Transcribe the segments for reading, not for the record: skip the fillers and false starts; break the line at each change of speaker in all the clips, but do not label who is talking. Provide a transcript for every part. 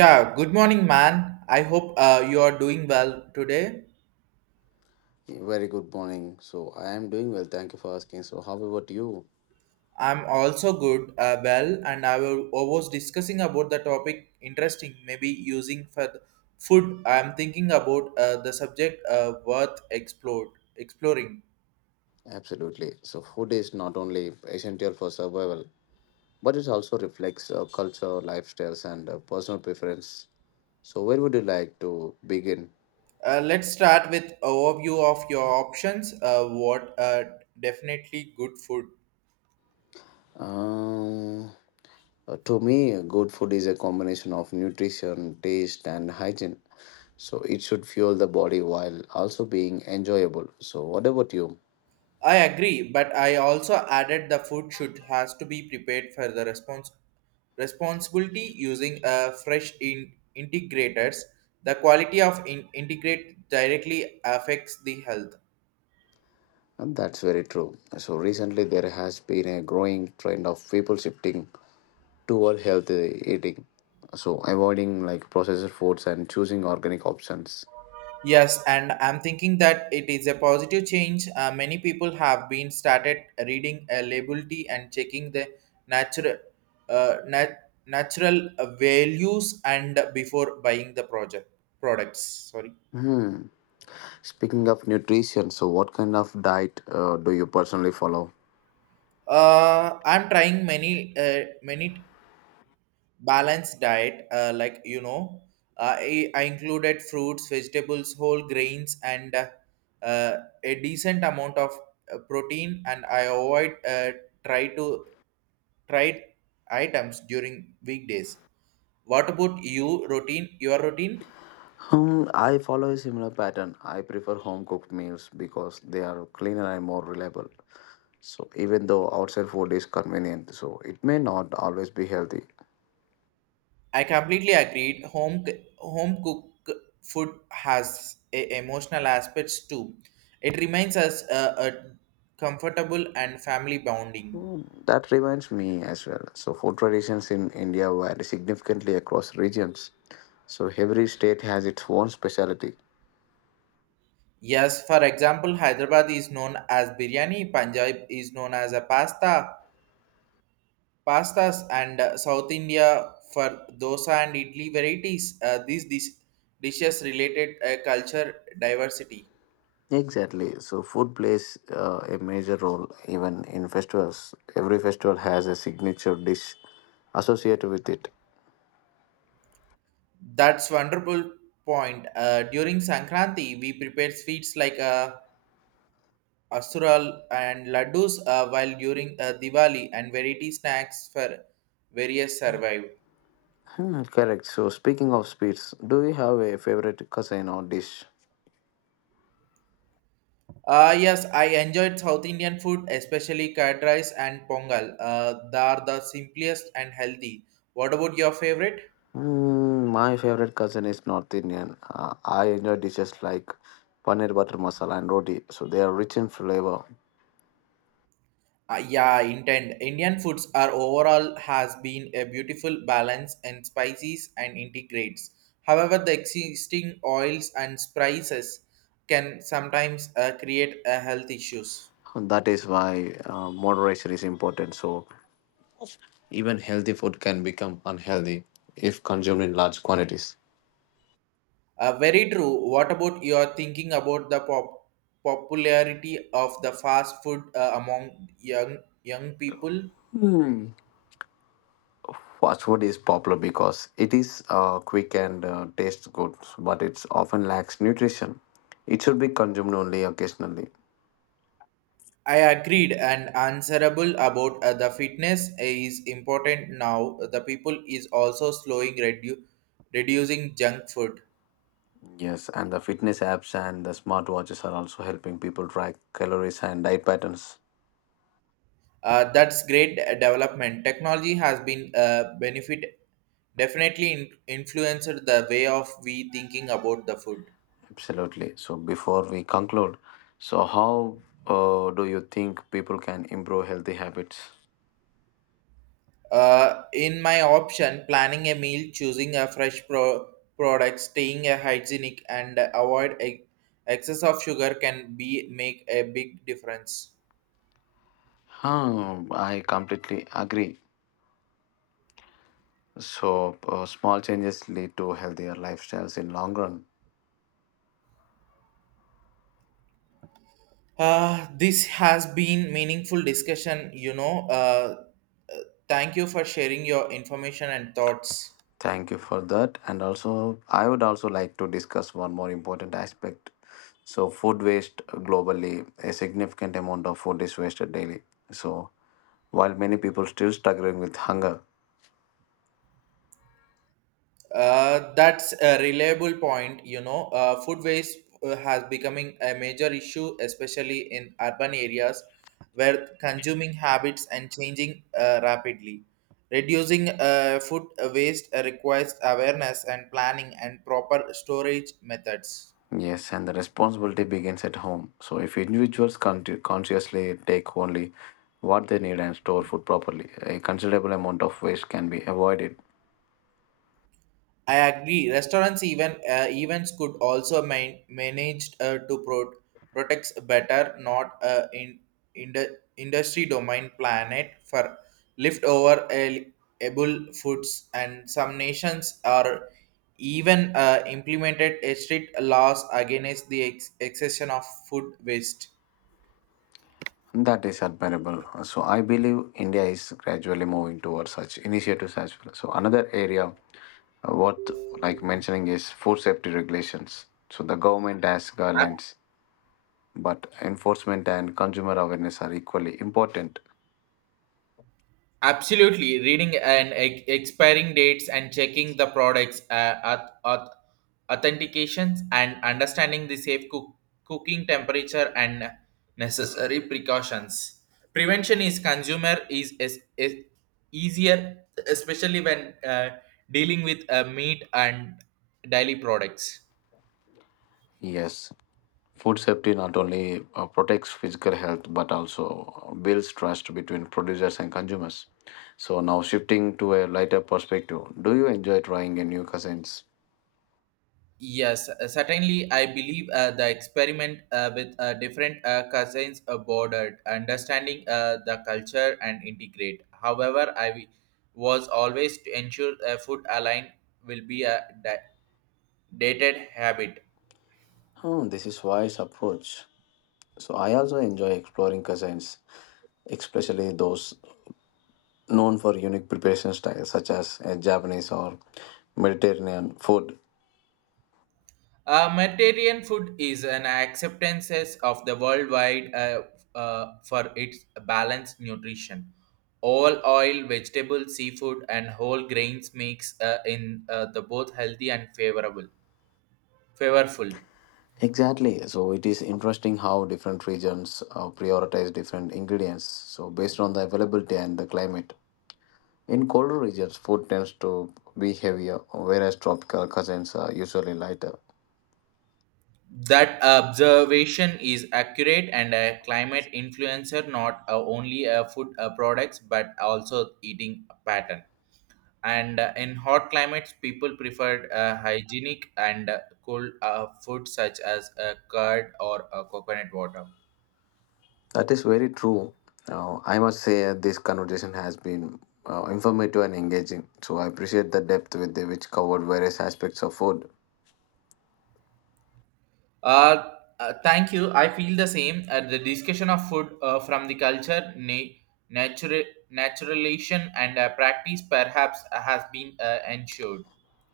Yeah, good morning, man. I hope you are doing well today.
Very good morning. So I am doing well. Thank you for asking. So how about you?
I'm also good, well, and I was discussing about the topic interesting, maybe using for the food. I'm thinking about the subject worth exploring.
Absolutely. So food is not only essential for survival, but it also reflects culture, lifestyles, and personal preference. So where would you like to begin?
Let's start with overview of your options. What definitely good food.
Um, to me, good food is a combination of nutrition, taste, and hygiene. So it should fuel the body while also being enjoyable. So what about you?
I agree, but I also added the food should has to be prepared for the response responsibility using a fresh integrators. The quality of integrate directly affects the health.
And that's very true. So recently, there has been a growing trend of people shifting toward healthy eating. So avoiding like processed foods and choosing organic options.
Yes, and I'm thinking that it is a positive change. Many people have been started reading a labelty and checking the natural natural values and before buying the project products. Sorry.
Hmm. Speaking of nutrition, so what kind of diet do you personally follow?
I'm trying many many balanced diet, like, I included fruits, vegetables, whole grains, and uh, a decent amount of protein, and I avoid try to try items during weekdays. What about you routine, your routine?
Hmm, I follow a similar pattern. I prefer home cooked meals because they are cleaner and more reliable. So even though outside food is convenient, so it may not always be healthy.
I completely agreed. Home home cook food has a emotional aspects too. It reminds us a comfortable and family bonding.
Mm, that reminds me as well. So food traditions in India vary significantly across regions. So every state has its own specialty.
Yes, for example, Hyderabad is known as biryani, Punjab is known as a pastas, and South India for dosa and idli varieties. These dishes related culture diversity.
Exactly. So food plays a major role even in festivals. Every festival has a signature dish associated with it.
That's wonderful point. During Sankranti, we prepare sweets like asural and laddus, while during Diwali and variety snacks for various survive.
Hmm, correct. So, speaking of sweets, do you have a favorite cuisine or dish?
Yes, I enjoyed South Indian food, especially curd rice and pongal. They are the simplest and healthy. What about your favorite?
Mm, my favorite cousin is North Indian. I enjoy dishes like paneer butter masala and roti. So they are rich in flavor.
Yeah, intent. Indian foods are overall has been a beautiful balance in spices and integrates. However, the existing oils and spices can sometimes create a health issues.
That is why moderation is important, so even healthy food can become unhealthy if consumed in large quantities.
Very true. What about your thinking about the popularity of the fast food among young people?
Hmm. Fast food is popular because it is quick and tastes good, but it often lacks nutrition. It should be consumed only occasionally.
I agreed and answerable about the fitness is important now. The people is also slowing reducing junk food.
Yes, and the fitness apps and the smartwatches are also helping people track calories and diet patterns.
That's great development. Technology has been benefit definitely influenced the way of we thinking about the food.
Absolutely. So before we conclude, so how do you think people can improve healthy habits?
In my option, planning a meal, choosing a fresh product, staying a hygienic, and avoid excess of sugar can be make a big difference.
Huh, I completely agree. So, small changes lead to healthier lifestyles in long run.
This has been meaningful discussion. Thank you for sharing your information and thoughts.
Thank you for that. And also, I would also like to discuss one more important aspect. So, food waste globally, a significant amount of food is wasted daily. So, while many people still struggling with hunger,
That's a reliable point. Food waste has becoming a major issue, especially in urban areas where consuming habits and changing rapidly. Reducing food waste requires awareness and planning and proper storage methods.
yes, and the responsibility begins at home. So, if individuals consciously take only what they need and store food properly, a considerable amount of waste can be avoided.
I agree. Restaurants even events could also managed to protect better, not in the industry domain planet for leftover edible foods, and some nations are even implemented a strict laws against the excession of food waste.
That is admirable. So I believe India is gradually moving towards such initiatives as well. So another area worth like mentioning is food safety regulations. So the government has guidelines, but enforcement and consumer awareness are equally important.
Absolutely, reading and expiring dates and checking the products, authentications, and understanding the safe cooking temperature and necessary precautions. Prevention is consumer is easier, especially when dealing with meat and dairy products.
Yes, food safety not only protects physical health but also builds trust between producers and consumers. So now shifting to a lighter perspective, do you enjoy trying a new cuisines?
Yes, certainly. I believe the experiment with different cousins bordered, understanding the culture and integrate. However, was always to ensure food align will be a dated habit.
Oh, this is wise approach. So I also enjoy exploring cuisines, especially those known for unique preparation styles such as Japanese or Mediterranean food.
Mediterranean food is an acceptance of the worldwide for its balanced nutrition. All oil, vegetable, seafood, and whole grains makes in the both healthy and favorable Favorful.
Exactly. So it is interesting how different regions prioritize different ingredients, so based on the availability and the climate. In colder regions, food tends to be heavier, whereas tropical cuisines are usually lighter.
That observation is accurate, and a climate influencer not only food products but also eating pattern. And in hot climates, people preferred hygienic and cool food such as curd or coconut water.
That is very true. I must say this conversation has been informative and engaging. So I appreciate the depth with the, which covered various aspects of food.
Uh, thank you. I feel the same. The discussion of food from the culture, natural naturalization, and practice perhaps has been ensured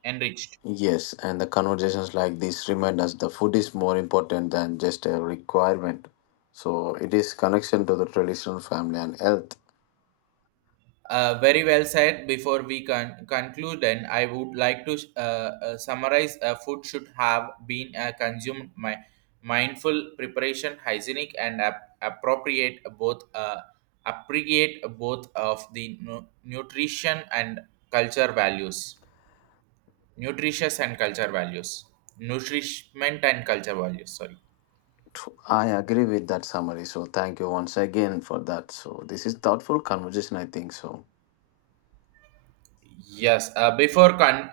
enriched.
Yes, and the conversations like this remind us the food is more important than just a requirement. So it is connection to the traditional family and health.
Very well said. Before we conclude, then I would like to summarize: food should have been consumed my mindful preparation, hygienic, and appropriate both appreciate both of the nutrition and culture values, nutritious and culture values, nourishment and culture values. Sorry.
I agree with that summary. So thank you once again for that. So this is thoughtful conversation, I think so.
Yes, before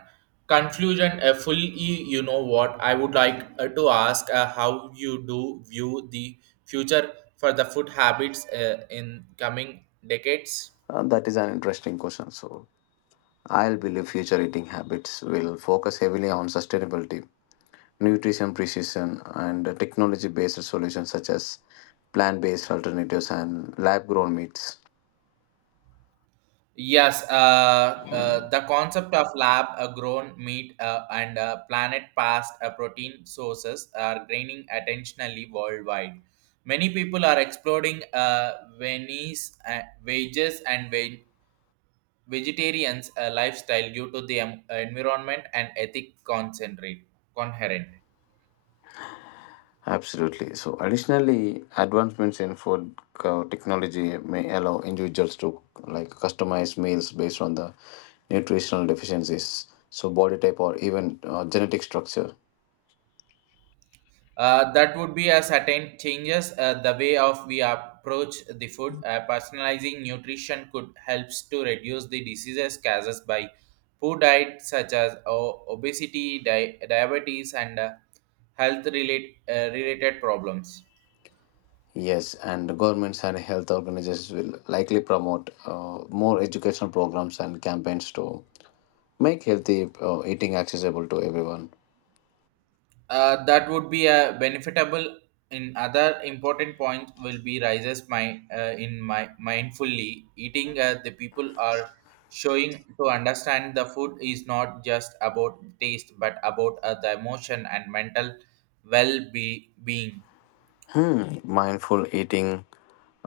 conclusion, fully, you know what, I would like to ask how you do view the future for the food habits in coming decades.
That is an interesting question. So I'll believe future eating habits will focus heavily on sustainability, nutrition precision, and technology based solutions such as plant based alternatives and lab grown meats.
Yes, the concept of lab grown meat and planet past protein sources are gaining attentionally worldwide. Many people are exploring Venice wages and vegetarians lifestyle due to the environment and ethic concentrate coherent.
Absolutely. So, additionally, advancements in technology may allow individuals to like customize meals based on the nutritional deficiencies, so body type or even genetic structure.
That would be a certain changes the way of we approach the food. Personalizing nutrition could helps to reduce the diseases caused by poor diet such as obesity, diabetes, and related problems.
Yes, and governments and health organizations will likely promote more educational programs and campaigns to make healthy eating accessible to everyone.
That would be a benefitable in other important points will be rises my in my mindfully eating. The people are showing to understand the food is not just about taste but about the emotion and mental well-being.
Hmm. Mindful eating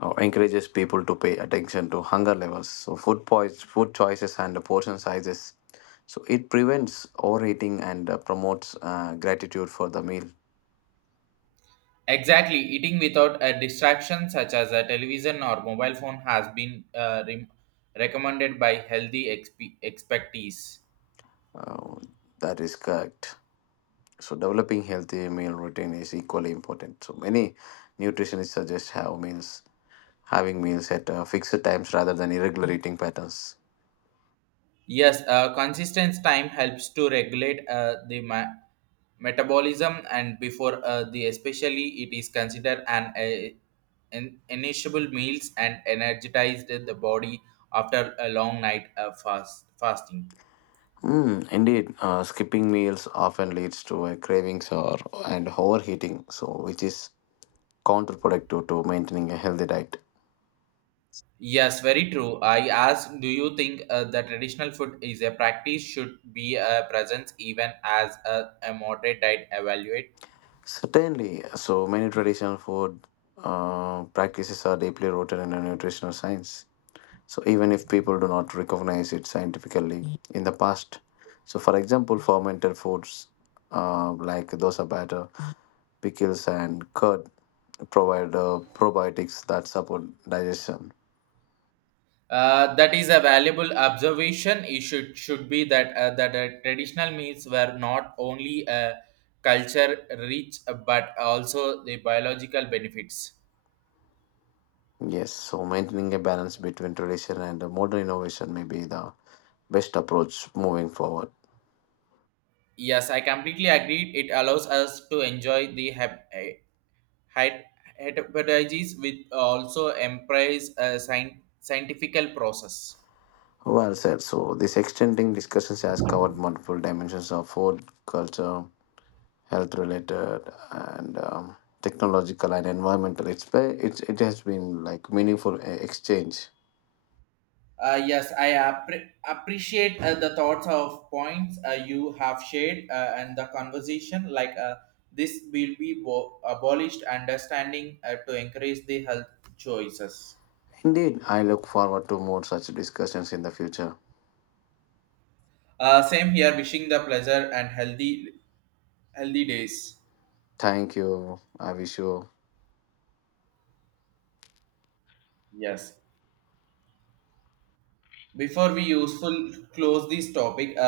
encourages people to pay attention to hunger levels, so food poise, food choices, and the portion sizes. So it prevents overeating and promotes gratitude for the meal.
Exactly. Eating without a distraction such as a television or mobile phone has been recommended by healthy expertise.
Uh, that is correct. So developing healthy meal routine is equally important. So many nutritionists suggest have meals having meals at fixed times rather than irregular eating patterns.
Yes, consistent time helps to regulate the metabolism, and before the especially it is considered an initiable meals and energized the body after a long night of fasting.
Mm, indeed, skipping meals often leads to cravings or and overheating, so which is counterproductive to maintaining a healthy diet.
Yes, very true. I ask, do you think the traditional food is a practice should be a presence even as a moderate diet evaluate?
Certainly, so many traditional food practices are deeply rooted in the nutritional science, so even if people do not recognize it scientifically in the past. So for example, fermented foods like dosa batter, pickles, and curd provide probiotics that support digestion.
That is a valuable observation. It should be that traditional meals were not only a culture rich but also the biological benefits.
Yes, so maintaining a balance between tradition and modern innovation may be the best approach moving forward.
Yes, I completely agreed. It allows us to enjoy the het- heterogeneous with also embrace a scientific process.
Well said. So this extending discussions has covered multiple dimensions of food, culture, health related, and technological and environmental. It's, be- it's it has been like meaningful exchange.
Yes, I appreciate the thoughts of points you have shared and the conversation. Like this will be abolished, understanding to encourage the health choices.
Indeed, I look forward to more such discussions in the future.
Same here. Wishing the pleasure and healthy days.
Thank you. I wish you.
Yes. Before we useful close this topic, uh,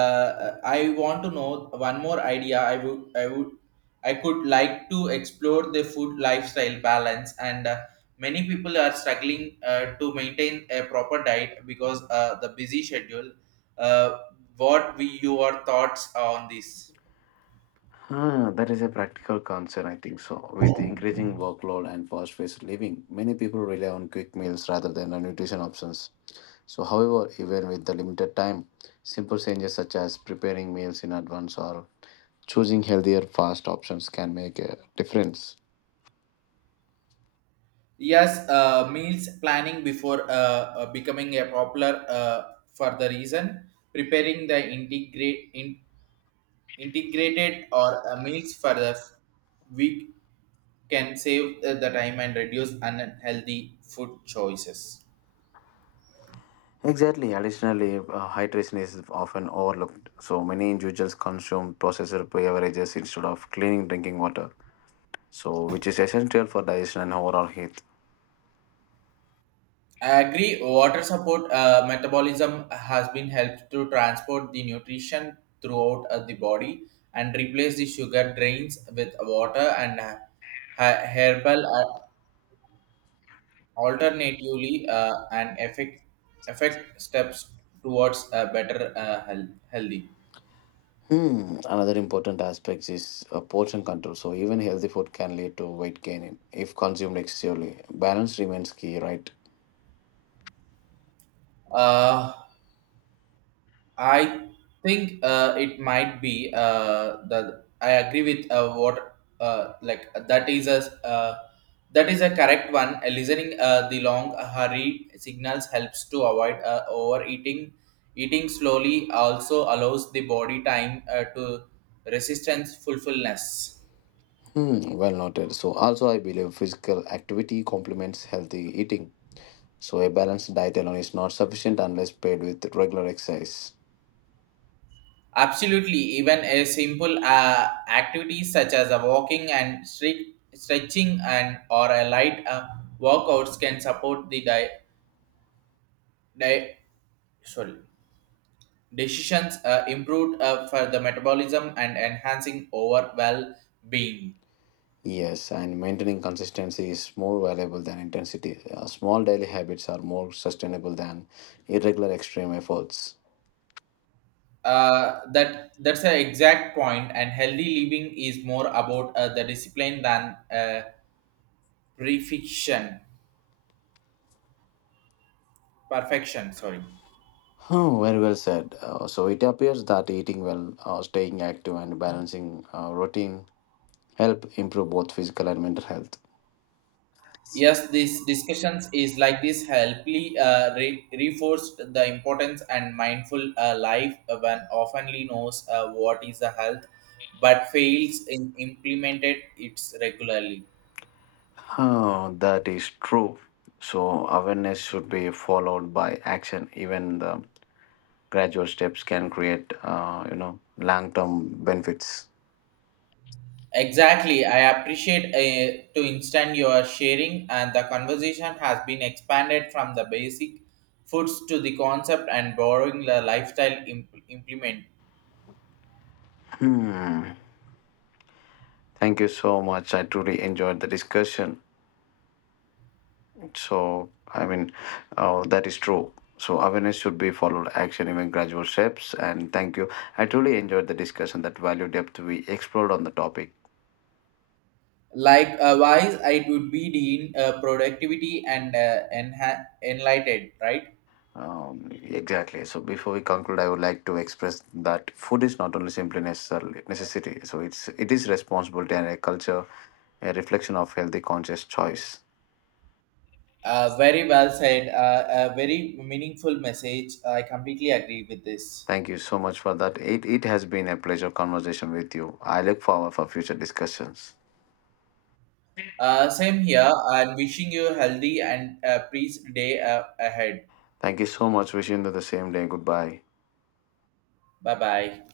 uh, I want to know one more idea. I could like to explore the food lifestyle balance, and many people are struggling to maintain a proper diet because the busy schedule. Uh, what we your thoughts on this?
Ah, that is a practical concern, I think so. With increasing workload and fast-paced living, many people rely on quick meals rather than on nutrition options. So, however, even with the limited time, simple changes such as preparing meals in advance or choosing healthier fast options can make a difference.
Yes, meals planning before becoming a popular for the reason preparing the integrate in. Integrated or meals for the week can save the time and reduce unhealthy food choices.
Exactly. Additionally, hydration is often overlooked. So many individuals consume processed beverages instead of clean drinking water, so which is essential for digestion and overall health.
I agree. Water support metabolism has been helped to transport the nutrition throughout the body, and replace the sugar drains with water, and herbal alternatively, and effect steps towards a better healthy.
Hmm. Another important aspect is portion control. So even healthy food can lead to weight gain if consumed excessively. Balance remains key, right?
Uh, I think it might be that I agree with what like uh, that is a correct one. Listening the long hurry signals helps to avoid overeating. Eating slowly also allows the body time to resistance fulfillness.
Hmm. Well noted. So also I believe physical activity complements healthy eating. So a balanced diet alone is not sufficient unless paired with regular exercise.
Absolutely, even a simple activities such as a walking and stretching and or a light workouts can support the di- sorry, decisions improved for the metabolism and enhancing overall being.
Yes, and maintaining consistency is more valuable than intensity. Small daily habits are more sustainable than irregular extreme efforts.
That's an exact point. And healthy living is more about the discipline than perfection. Perfection, sorry.
Oh, very well said. So it appears that eating well, staying active, and balancing routine help improve both physical and mental health.
Yes, these discussions is like this helpfully reinforced the importance and mindful life when oftenly knows what is the health but fails in implemented it regularly.
Oh, that is true. So awareness should be followed by action. Even the gradual steps can create, you know, long-term benefits.
Exactly. I appreciate to instant your sharing and the conversation has been expanded from the basic foods to the concept and borrowing the lifestyle implement.
Thank you so much. I truly enjoyed the discussion. So, I mean, that is true. So, awareness should be followed action, even gradual steps. And thank you. I truly enjoyed the discussion, that value depth we explored on the topic.
Like wise, it would be the productivity and enlightened, right?
Exactly. So, before we conclude, I would like to express that food is not only simply necessarily necessity. So, it is responsibility and a culture, a reflection of healthy conscious choice.
Very well said. A very meaningful message. I completely agree with this.
Thank you so much for that. It has been a pleasure conversation with you. I look forward for future discussions.
Same here. I'm wishing you a healthy and peace day ahead.
Thank you so much. Wishing you the same day. Goodbye.
Bye bye.